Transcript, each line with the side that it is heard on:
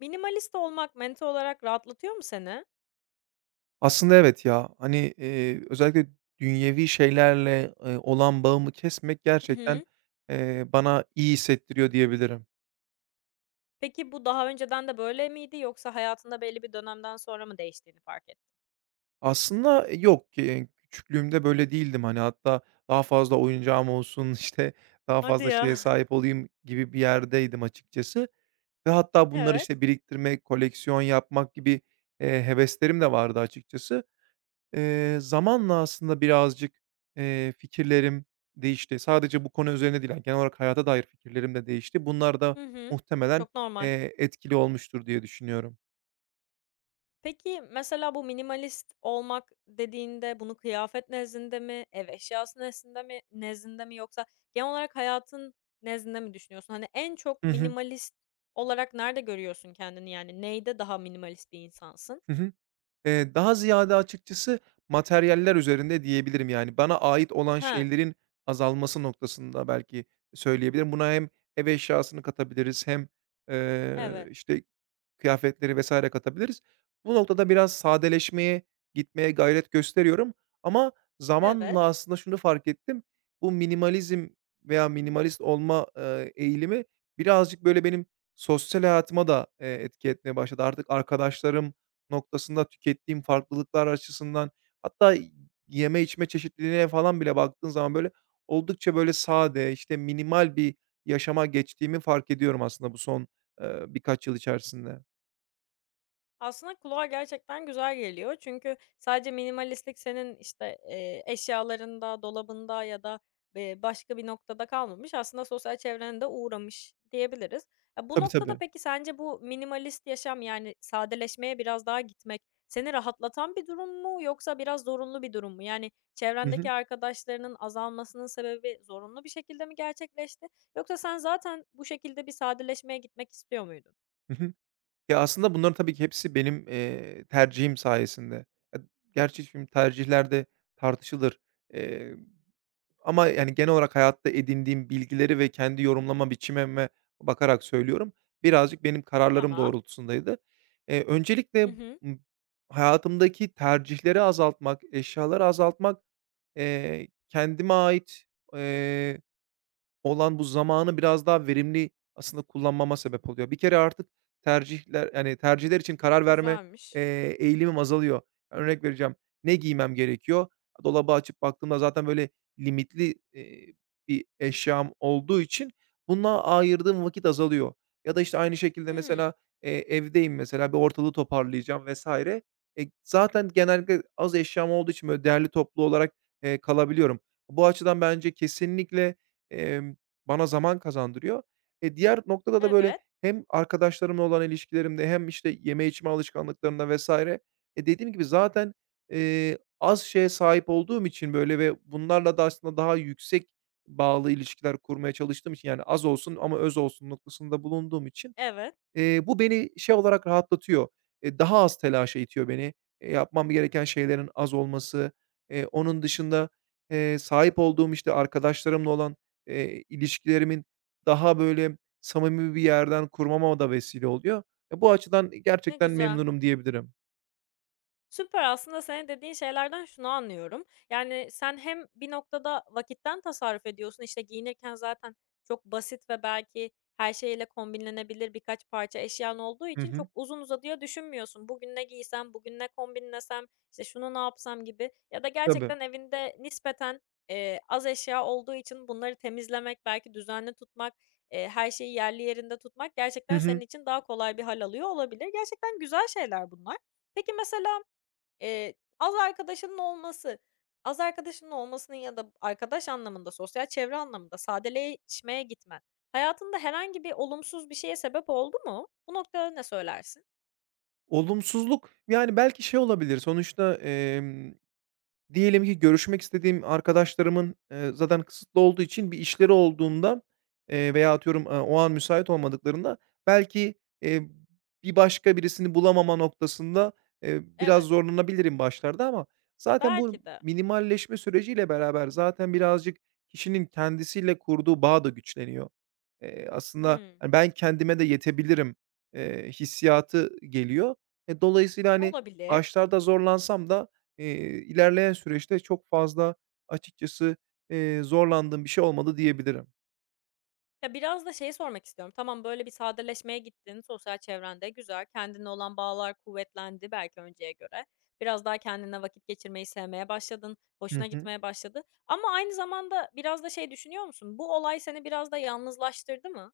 left: Minimalist olmak mental olarak rahatlatıyor mu seni?
right: Aslında evet ya. Hani, özellikle dünyevi şeylerle, olan bağımı kesmek
left: Hı
right: gerçekten,
left: hı.
right: bana iyi hissettiriyor diyebilirim.
left: Peki bu daha önceden de böyle miydi yoksa hayatında belli bir dönemden sonra mı değiştiğini fark ettin?
right: Aslında yok ki, küçüklüğümde böyle değildim. Hani, hatta daha fazla oyuncağım olsun, işte, daha
left: Hadi
right: fazla şeye
left: ya.
right: sahip olayım gibi bir yerdeydim açıkçası ve hatta bunları,
left: Evet.
right: işte, biriktirmek, koleksiyon yapmak gibi, heveslerim de vardı açıkçası. Zamanla aslında birazcık, fikirlerim değişti. Sadece bu konu üzerine değil, yani, genel olarak hayata dair fikirlerim de değişti. Bunlar da
left: Hı hı.
right: muhtemelen,
left: Çok normal.
right: etkili olmuştur diye düşünüyorum.
left: Peki mesela bu minimalist olmak dediğinde bunu kıyafet nezdinde mi, ev eşyası nezdinde mi, nezdinde mi yoksa genel olarak hayatın nezdinde mi düşünüyorsun? Hani en çok
right: Hı hı.
left: minimalist olarak nerede görüyorsun kendini yani? Neyde daha minimalist bir insansın?
right: Hı hı. Daha ziyade açıkçası materyaller üzerinde diyebilirim, yani, bana ait olan
left: Ha,
right: şeylerin azalması noktasında belki söyleyebilirim. Buna hem ev eşyasını katabiliriz hem,
left: evet.
right: işte kıyafetleri vesaire katabiliriz. Bu noktada biraz sadeleşmeye gitmeye gayret gösteriyorum ama
left: Evet.
right: zamanla aslında şunu fark ettim. Bu minimalizm veya minimalist olma, eğilimi birazcık, böyle, benim sosyal hayatıma da, etki etmeye başladı. Artık arkadaşlarım noktasında tükettiğim farklılıklar açısından hatta yeme içme çeşitliliğine falan bile baktığın zaman, böyle, oldukça, böyle, sade, işte, minimal bir yaşama geçtiğimi fark ediyorum aslında bu son, birkaç yıl içerisinde.
left: Aslında kulağa gerçekten güzel geliyor. Çünkü sadece minimalistlik senin, eşyalarında, dolabında ya da, başka bir noktada kalmamış. Aslında sosyal çevrene de uğramış diyebiliriz. Ya, bu
right: Tabii,
left: noktada
right: tabii.
left: peki sence bu minimalist yaşam, yani, sadeleşmeye biraz daha gitmek seni rahatlatan bir durum mu yoksa biraz zorunlu bir durum mu? Yani,
right: Hı hı.
left: çevrendeki arkadaşlarının azalmasının sebebi zorunlu bir şekilde mi gerçekleşti yoksa sen zaten bu şekilde bir sadeleşmeye gitmek istiyor muydun?
right: Hı hı. Ya, aslında bunların tabii ki hepsi benim, tercihim sayesinde. Ya, gerçi şimdi tercihler de tartışılır, eee, ama, yani, genel olarak hayatta edindiğim bilgileri ve kendi yorumlama biçimime bakarak söylüyorum. Birazcık benim kararlarım
left: Tamam.
right: doğrultusundaydı.
left: Hı
right: Öncelikle,
left: hı.
right: ımm, hayatımdaki tercihleri azaltmak, eşyaları azaltmak, kendime ait, eee olan bu zamanı biraz daha verimli aslında kullanmama sebep oluyor. Bir kere artık tercihler, yani, tercihler için karar verme,
left: Güzelmiş.
right: eğilimim azalıyor. Yani örnek vereceğim, ne giymem gerekiyor? Dolabı açıp baktığımda zaten böyle limitli, bir eşyam olduğu için buna ayırdığım vakit azalıyor. Ya da, işte, aynı şekilde
left: Hmm.
right: mesela, evdeyim mesela, bir ortalığı toparlayacağım vesaire. Zaten genellikle az eşyam olduğu için böyle derli toplu olarak, kalabiliyorum. Bu açıdan bence kesinlikle, bana zaman kazandırıyor. Diğer noktada da, böyle,
left: Evet,
right: hem arkadaşlarımla olan ilişkilerimde hem, işte, yeme içme alışkanlıklarımda vesaire. Dediğim gibi zaten, az şeye sahip olduğum için, böyle, ve bunlarla da aslında daha yüksek bağlı ilişkiler kurmaya çalıştığım için, yani, az olsun ama öz olsun noktasında bulunduğum için.
left: evet.
right: Bu beni şey olarak rahatlatıyor, daha az telaşa itiyor beni. Yapmam gereken şeylerin az olması, onun dışında, sahip olduğum, işte, arkadaşlarımla olan, ilişkilerimin daha böyle samimi bir yerden kurmama da vesile oluyor. Bu açıdan
left: Ne
right: gerçekten
left: güzel.
right: memnunum diyebilirim.
left: Süper, aslında senin dediğin şeylerden şunu anlıyorum. Yani, sen hem bir noktada vakitten tasarruf ediyorsun, işte, giyinirken zaten çok basit ve belki her şeyle kombinlenebilir birkaç parça eşyan olduğu
right: Hı
left: için
right: hı.
left: çok uzun uzadıya düşünmüyorsun. Bugün ne giysem, bugün ne kombinlesem, işte, şunu ne yapsam gibi ya da
right: Tabii.
left: gerçekten evinde nispeten, az eşya olduğu için bunları temizlemek, belki düzenli tutmak, her şeyi yerli yerinde tutmak
right: Hı
left: gerçekten senin
right: hı.
left: için daha kolay bir hal alıyor olabilir. Gerçekten güzel şeyler bunlar. Peki, mesela Eee, az arkadaşının olması, az arkadaşının olmasının ya da arkadaş anlamında, sosyal çevre anlamında sadeleşmeye gitmen, hayatında herhangi bir olumsuz bir şeye sebep oldu mu? Bu noktada ne söylersin?
right: Olumsuzluk, yani, belki şey olabilir sonuçta. Diyelim ki görüşmek istediğim arkadaşlarımın, zaten kısıtlı olduğu için bir işleri olduğunda, veya atıyorum, o an müsait olmadıklarında belki, eee, bir başka birisini bulamama noktasında, biraz
left: Evet,
right: zorlanabilirim başlarda ama zaten bu
left: belki de.
right: minimalleşme süreciyle beraber zaten birazcık kişinin kendisiyle kurduğu bağ da güçleniyor. Aslında,
left: Hımm,
right: hani, ben kendime de yetebilirim, hissiyatı geliyor. Dolayısıyla, hani,
left: olabilir.
right: başlarda zorlansam da ilerleyen süreçte çok fazla açıkçası, zorlandığım bir şey olmadı diyebilirim.
left: Ya, biraz da şeyi sormak istiyorum. Tamam, böyle bir sadeleşmeye gittin sosyal çevrende, güzel. Kendine olan bağlar kuvvetlendi belki önceye göre. Biraz daha kendine vakit geçirmeyi sevmeye başladın,
right: Hı
left: hoşuna
right: hı.
left: gitmeye başladı ama aynı zamanda biraz da şey düşünüyor musun? Bu olay seni biraz da yalnızlaştırdı mı?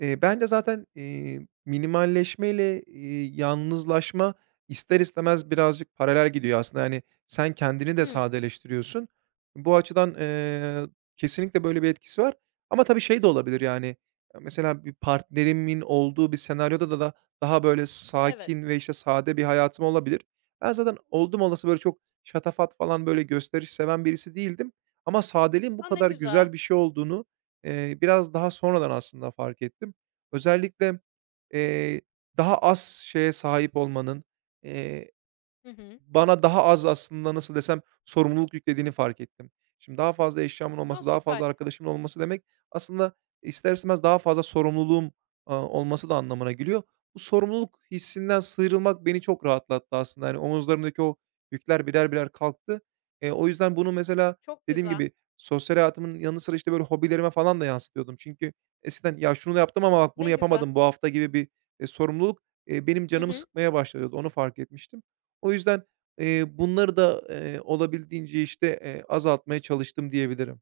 right: Bence zaten, minimalleşmeyle, yalnızlaşma ister istemez birazcık paralel gidiyor aslında. Yani sen kendini de
left: Hı,
right: sadeleştiriyorsun. Bu açıdan, kesinlikle böyle bir etkisi var ama tabii şey de olabilir, yani, mesela bir partnerimin olduğu bir senaryoda da daha böyle
left: evet.
right: sakin ve, işte, sade bir hayatım olabilir. Ben zaten oldum olası böyle çok şatafat falan, böyle gösteriş seven birisi değildim ama sadeliğin bu
left: A, ne
right: kadar
left: güzel.
right: güzel bir şey olduğunu biraz daha sonradan aslında fark ettim. Özellikle, eee, daha az şeye sahip olmanın, eee,
left: Hı hı.
right: bana daha az aslında nasıl desem sorumluluk yüklediğini fark ettim. Şimdi daha fazla eşyamın
left: A,
right: olması, daha
left: süper.
right: fazla arkadaşımın olması demek aslında ister istemez daha fazla sorumluluğum, olması da anlamına geliyor. Bu sorumluluk hissinden sıyrılmak beni çok rahatlattı aslında. Yani omuzlarımdaki o yükler birer birer kalktı. O yüzden bunu mesela
left: Çok
right: dediğim
left: güzel.
right: gibi sosyal hayatımın yanı sıra, işte, böyle hobilerime falan da yansıtıyordum. Çünkü eskiden "Ya, şunu da yaptım ama bak bunu
left: Ne güzel.
right: yapamadım bu hafta." gibi bir, sorumluluk, benim
left: Hı
right: canımı
left: hı.
right: sıkmaya başlıyordu. Onu fark etmiştim. O yüzden, bunları da, olabildiğince, işte, azaltmaya çalıştım diyebilirim.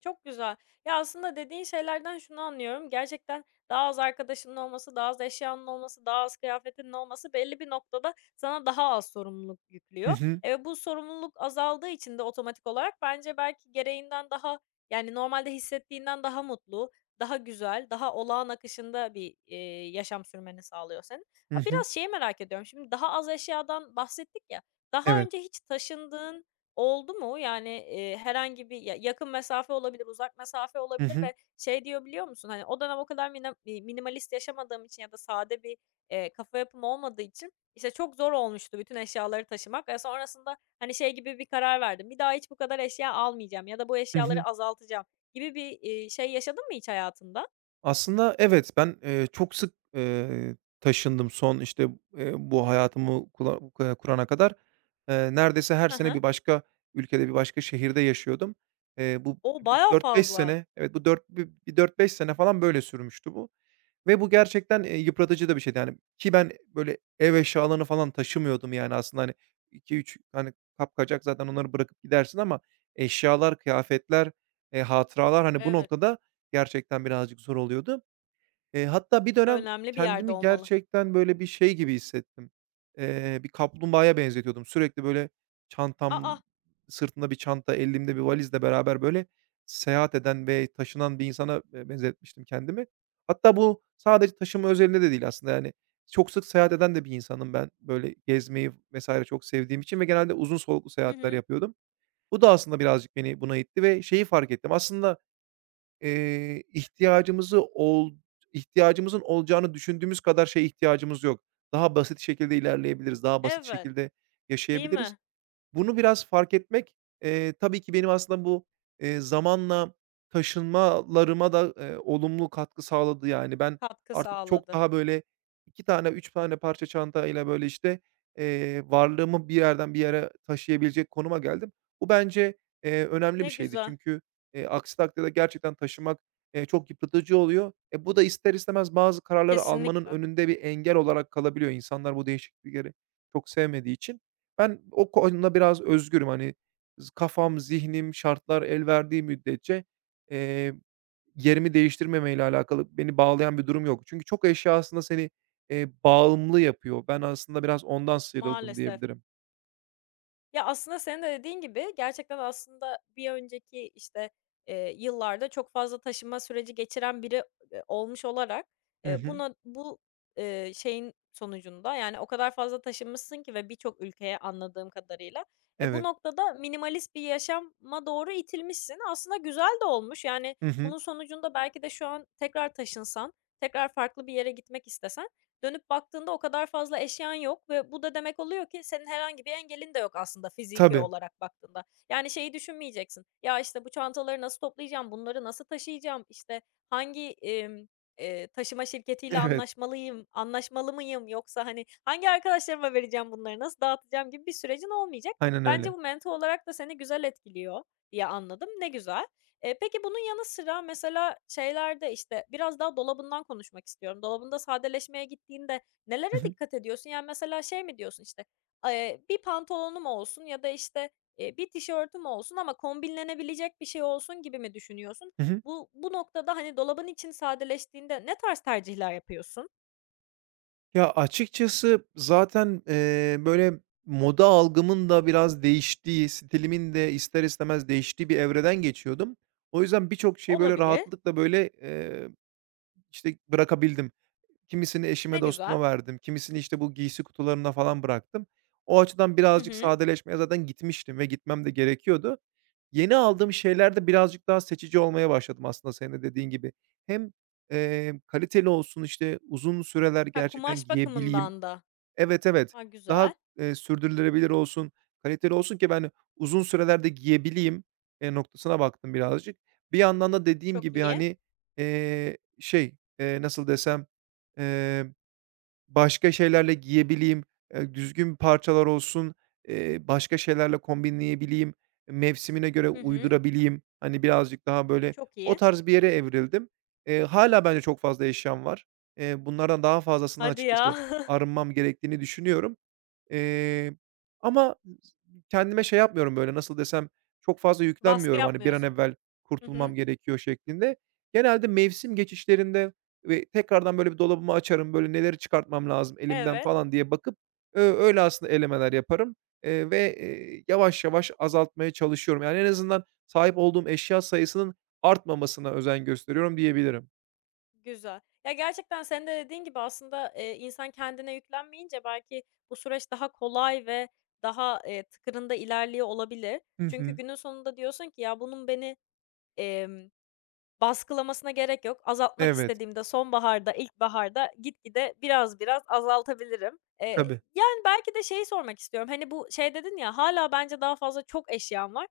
left: Çok güzel. Ya, aslında dediğin şeylerden şunu anlıyorum. Gerçekten daha az arkadaşının olması, daha az eşyanın olması, daha az kıyafetinin olması belli bir noktada sana daha az sorumluluk
right: Hı
left: yüklüyor.
right: hı.
left: E, ve bu sorumluluk azaldığı için de otomatik olarak bence belki gereğinden daha, yani, normalde hissettiğinden daha mutlu, daha güzel, daha olağan akışında bir yaşam sürmeni sağlıyor senin.
right: Hı
left: Ya,
right: hı.
left: biraz şeyi merak ediyorum. Şimdi daha az eşyadan bahsettik ya, daha
right: Evet.
left: önce hiç taşındığın oldu mu? Yani, herhangi bir ya yakın mesafe olabilir, uzak mesafe
right: Hı
left: olabilir
right: hı.
left: ve şey diyor biliyor musun? Hani, o dönem o kadar mina minimalist yaşamadığım için ya da sade bir kafa yapım olmadığı için, işte, çok zor olmuştu bütün eşyaları taşımak ve sonrasında, hani, şey gibi bir karar verdim. Bir daha hiç bu kadar eşya almayacağım ya da bu
right: Hı hı.
left: eşyaları azaltacağım gibi bir şey yaşadın mı hiç hayatında?
right: Aslında evet, ben, çok sık, taşındım son, işte, bu hayatımı kula kurana kadar. Neredeyse her
left: Hı
right: sene
left: hı.
right: bir başka ülkede, bir başka şehirde yaşıyordum. Bu
left: O, baya
right: dört beş
left: fazla.
right: sene evet, bu dört beş sene falan böyle sürmüştü bu. Ve bu gerçekten, yıpratıcı da bir şeydi, yani, ki ben böyle ev eşyalarını falan taşımıyordum, yani, aslında, hani, iki üç hani, kapkacak zaten onları bırakıp gidersin ama eşyalar, kıyafetler, hatıralar, hani, bu
left: Evet.
right: noktada gerçekten birazcık zor oluyordu. Hatta bir dönem
left: Önemli bir yerde
right: kendimi
left: olmalı.
right: gerçekten böyle bir şey gibi hissettim. Bir kaplumbağaya benzetiyordum. Sürekli böyle çantam
left: A, a!
right: sırtımda bir çanta, elimde bir valizle beraber böyle seyahat eden ve taşınan bir insana, benzetmiştim kendimi. Hatta bu sadece taşıma özelinde de değil aslında, yani, çok sık seyahat eden de bir insanım ben. Böyle gezmeyi vesaire çok sevdiğim için ve genelde uzun soluklu
left: Hı
right: seyahatler
left: hı.
right: yapıyordum. Bu da aslında birazcık beni buna itti ve şeyi fark ettim. Aslında Eee, ihtiyacımızı ol ihtiyacımızın olacağını düşündüğümüz kadar şeye ihtiyacımız yok. Daha basit şekilde ilerleyebiliriz, daha basit
left: Evet.
right: şekilde
left: Değil
right: yaşayabiliriz.
left: mi?
right: Bunu biraz fark etmek, tabii ki benim aslında bu, zamanla taşınmalarıma da, olumlu katkı sağladı. Yani, ben
left: Katkı
right: artık çok
left: sağladı.
right: daha, böyle, 2 tane, 3 tane parça çantayla, böyle, işte, varlığımı bir yerden bir yere taşıyabilecek konuma geldim. Bu bence, önemli bir
left: Ne
right: şeydi.
left: güzel.
right: Çünkü, aksi takdirde gerçekten taşımak, çok yıpratıcı oluyor. Bu da ister istemez bazı kararları almanın
left: Kesinlikle,
right: önünde bir engel olarak kalabiliyor. İnsanlar bu değişiklikleri çok sevmediği için. Ben o konuda biraz özgürüm. Hani, kafam, zihnim, şartlar el verdiği müddetçe, eee, yerimi değiştirmemeyle alakalı beni bağlayan bir durum yok. Çünkü çok eşya aslında seni, bağımlı yapıyor. Ben aslında biraz ondan sıyrıldım
left: maalesef.
right: diyebilirim.
left: Ya, aslında senin de dediğin gibi gerçekten aslında bir önceki, işte, yıllarda çok fazla taşınma süreci geçiren biri, olmuş olarak,
right: Hı
left: eee,
right: hı.
left: buna bu, şeyin sonucunda, yani, o kadar fazla taşınmışsın ki ve birçok ülkeye anladığım kadarıyla. E, bu
right: Evet.
left: noktada minimalist bir yaşama doğru itilmişsin. Aslında güzel de olmuş. Yani,
right: Hı hı.
left: bunun sonucunda belki de şu an tekrar taşınsan, tekrar farklı bir yere gitmek istesen dönüp baktığında o kadar fazla eşyan yok ve bu da demek oluyor ki senin herhangi bir engelin de yok aslında fiziki
right: Tabii.
left: olarak baktığında. Yani şeyi düşünmeyeceksin. Ya, işte, bu çantaları nasıl toplayacağım, bunları nasıl taşıyacağım, işte, hangi taşıma şirketiyle
right: Evet.
left: anlaşmalıyım, anlaşmalı mıyım yoksa, hani, hangi arkadaşlarıma vereceğim bunları, nasıl dağıtacağım gibi bir sürecin olmayacak.
right: Aynen
left: Bence
right: öyle.
left: bu mental olarak da seni güzel etkiliyor diye anladım. Ne güzel. Peki bunun yanı sıra mesela şeylerde, işte, biraz daha dolabından konuşmak istiyorum. Dolabında sadeleşmeye gittiğinde
right: Hı
left: nelere
right: hı.
left: dikkat ediyorsun? Yani mesela şey mi diyorsun, işte, bir pantolonum olsun ya da, işte, bir tişörtüm olsun ama kombinlenebilecek bir şey olsun gibi mi düşünüyorsun?
right: Hı hı.
left: Bu noktada, hani, dolabın için sadeleştiğinde ne tarz tercihler yapıyorsun?
right: Ya, açıkçası zaten, böyle moda algımın da biraz değiştiği, stilimin de ister istemez değiştiği bir evreden geçiyordum. O yüzden birçok şeyi böyle
left: Olabilir.
right: rahatlıkla böyle, işte, bırakabildim. Kimisini eşime,
left: Ne güzel.
right: dostuma verdim, kimisini, işte, bu giysi kutularına falan bıraktım. O açıdan
left: Hı
right: birazcık
left: hı.
right: sadeleşmeye zaten gitmiştim ve gitmem de gerekiyordu. Yeni aldığım şeylerde birazcık daha seçici olmaya başladım aslında senin de dediğin gibi. Hem, kaliteli olsun, işte, uzun süreler
left: Ha,
right: gerçekten
left: kumaş
right: giyebileyim.
left: bakımından da.
right: Evet, evet.
left: A,
right: Daha,
left: güzel.
right: sürdürülebilir olsun, kaliteli olsun ki ben uzun sürelerde giyebileyim, noktasına baktım birazcık. Bir yandan da dediğim
left: Çok
right: gibi,
left: iyi.
right: hani, şey, nasıl desem, eee başka şeylerle giyebileyim, düzgün parçalar olsun, başka şeylerle kombinleyebileyim, mevsimine göre
left: Hı hı.
right: uydurabileyim. Hani, birazcık daha, böyle,
left: Çok
right: o
left: iyi.
right: tarz bir yere evrildim. Hâlâ bence çok fazla eşyam var. Bunlardan daha fazlasından
left: Hadi ya.
right: açıkçası arınmam gerektiğini düşünüyorum. Eee, Ama kendime şey yapmıyorum, böyle, nasıl desem, çok fazla
left: Baskı
right: yüklenmiyorum, hani, bir an
left: yapmıyorsun.
right: evvel
left: Hı hı.
right: kurtulmam gerekiyor şeklinde. Genelde mevsim geçişlerinde ve tekrardan, böyle, bir dolabımı açarım, böyle, neleri çıkartmam lazım elimden
left: Evet,
right: falan diye bakıp, öyle aslında elemeler yaparım, ve, yavaş yavaş azaltmaya çalışıyorum. Yani, en azından sahip olduğum eşya sayısının artmamasına özen gösteriyorum diyebilirim.
left: güzel. Ya, gerçekten senin de dediğin gibi aslında, insan kendine yüklenmeyince belki bu süreç daha kolay ve daha, tıkırında ilerliyor olabilir.
right: Hı
left: Çünkü
right: hı.
left: günün sonunda diyorsun ki, "Ya, bunun beni, baskılamasına gerek yok. Azaltmak
right: Evet.
left: istediğimde sonbaharda, ilkbaharda gitgide biraz azaltabilirim.
right: Tabii.
left: Yani, belki de şeyi sormak istiyorum, hani, bu şey dedin ya, hala bence daha fazla çok eşyam var.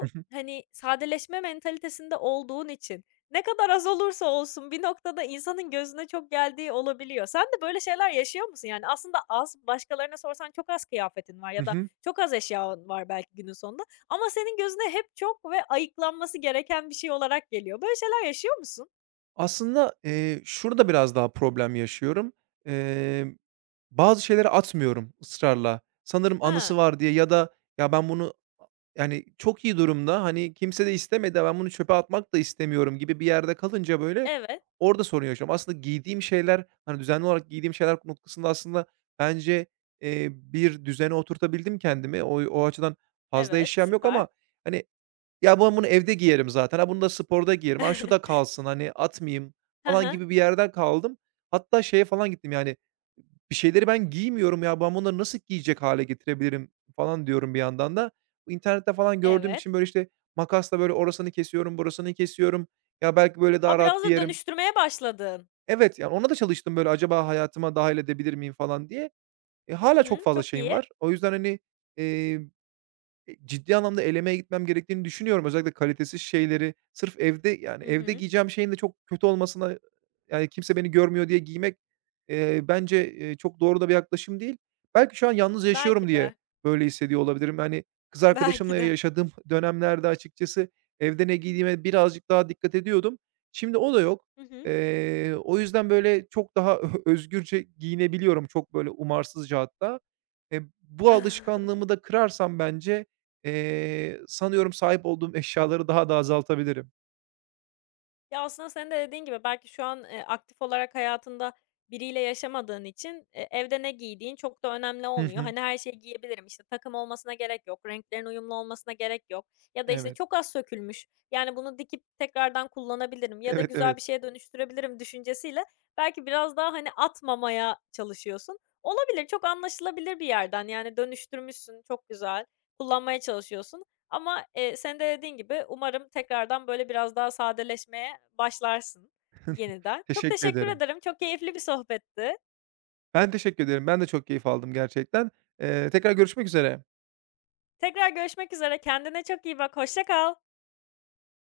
right: Hı hı.
left: hani, sadeleşme mentalitesinde olduğun için ne kadar az olursa olsun bir noktada insanın gözüne çok geldiği olabiliyor. Sen de böyle şeyler yaşıyor musun? Yani, aslında az, başkalarına sorsan çok az kıyafetin var
right: Hı
left: ya da
right: hı.
left: çok az eşyan var belki günün sonunda ama senin gözüne hep çok ve ayıklanması gereken bir şey olarak geliyor. Böyle şeyler yaşıyor musun?
right: Aslında, şurada biraz daha problem yaşıyorum. Emm, Bazı şeyleri atmıyorum ısrarla. Sanırım anısı
left: Ha,
right: var diye ya da ya, ben bunu yani, çok iyi durumda, hani, kimse de istemedi, ben bunu çöpe atmak da istemiyorum gibi bir yerde kalınca, böyle,
left: evet,
right: orada sorun yaşıyorum. Aslında giydiğim şeyler, hani, düzenli olarak giydiğim şeyler noktasında aslında bence, bir düzene oturtabildim kendimi. O açıdan fazla
left: evet,
right: eşyam yok
left: süper.
right: ama, hani, ya, ben bunu evde giyerim zaten. Ha, bunu da sporda giyerim. Ha, şu da kalsın, hani, atmayayım
left: Hı
right: falan
left: hı,
right: gibi bir yerden kaldım. Hatta şeye falan gittim, yani, bir şeyleri ben giymiyorum ya, ben bunları nasıl giyecek hale getirebilirim falan diyorum bir yandan da. İnternette falan gördüğüm
left: evet.
right: için, böyle, işte, makasla, böyle, orasını kesiyorum, burasını kesiyorum. Ya, belki böyle daha
left: A,
right: rahat
left: biraz da
right: giyerim.
left: dönüştürmeye başladın.
right: Evet, yani, ona da çalıştım, böyle, acaba hayatıma dahil edebilir miyim falan diye.
left: Hı
right: Hâlâ çok
left: hı,
right: fazla
left: çok
right: şeyim
left: iyi.
right: var. O yüzden, hani, eee, ciddi anlamda elemeye gitmem gerektiğini düşünüyorum. Özellikle kalitesiz şeyleri sırf evde, yani,
left: Hı
right: evde
left: hı.
right: giyeceğim şeyin de çok kötü olmasına, yani, kimse beni görmüyor diye giymek, bence, çok doğru da bir yaklaşım değil. Belki şu an yalnız yaşıyorum
left: Belki
right: diye
left: de,
right: böyle hissediyor olabilirim. Hani, kız arkadaşımla
left: belki de.
right: yaşadığım dönemlerde açıkçası evde ne giydiğime birazcık daha dikkat ediyordum. Şimdi o da yok.
left: Hı hı.
right: O yüzden, böyle, çok daha özgürce giyinebiliyorum. Çok, böyle, umarsızca hatta. Bu alışkanlığımı da kırarsam bence, sanıyorum sahip olduğum eşyaları daha da azaltabilirim.
left: Ya, aslında senin de dediğin gibi belki şu an, aktif olarak hayatında biriyle yaşamadığın için, evde ne giydiğin çok da önemli
right: Hı
left: olmuyor.
right: hı.
left: Hani, her şeyi giyebilirim, işte, takım olmasına gerek yok, renklerin uyumlu olmasına gerek yok ya da, işte,
right: Evet.
left: çok az sökülmüş, yani, bunu dikip tekrardan kullanabilirim ya da
right: Evet,
left: güzel
right: evet.
left: bir şeye dönüştürebilirim düşüncesiyle belki biraz daha, hani, atmamaya çalışıyorsun. Olabilir, çok anlaşılabilir bir yerden, yani, dönüştürmüşsün, çok güzel, kullanmaya çalışıyorsun ama, senin de dediğin gibi umarım tekrardan böyle biraz daha sadeleşmeye başlarsın yeniden. Çok
right: Teşekkür
left: teşekkür
right: ederim.
left: ederim. Çok keyifli bir sohbetti.
right: Ben teşekkür ederim. Ben de çok keyif aldım gerçekten. Tekrar görüşmek üzere.
left: Tekrar görüşmek üzere. Kendine çok iyi bak. Hoşça kal.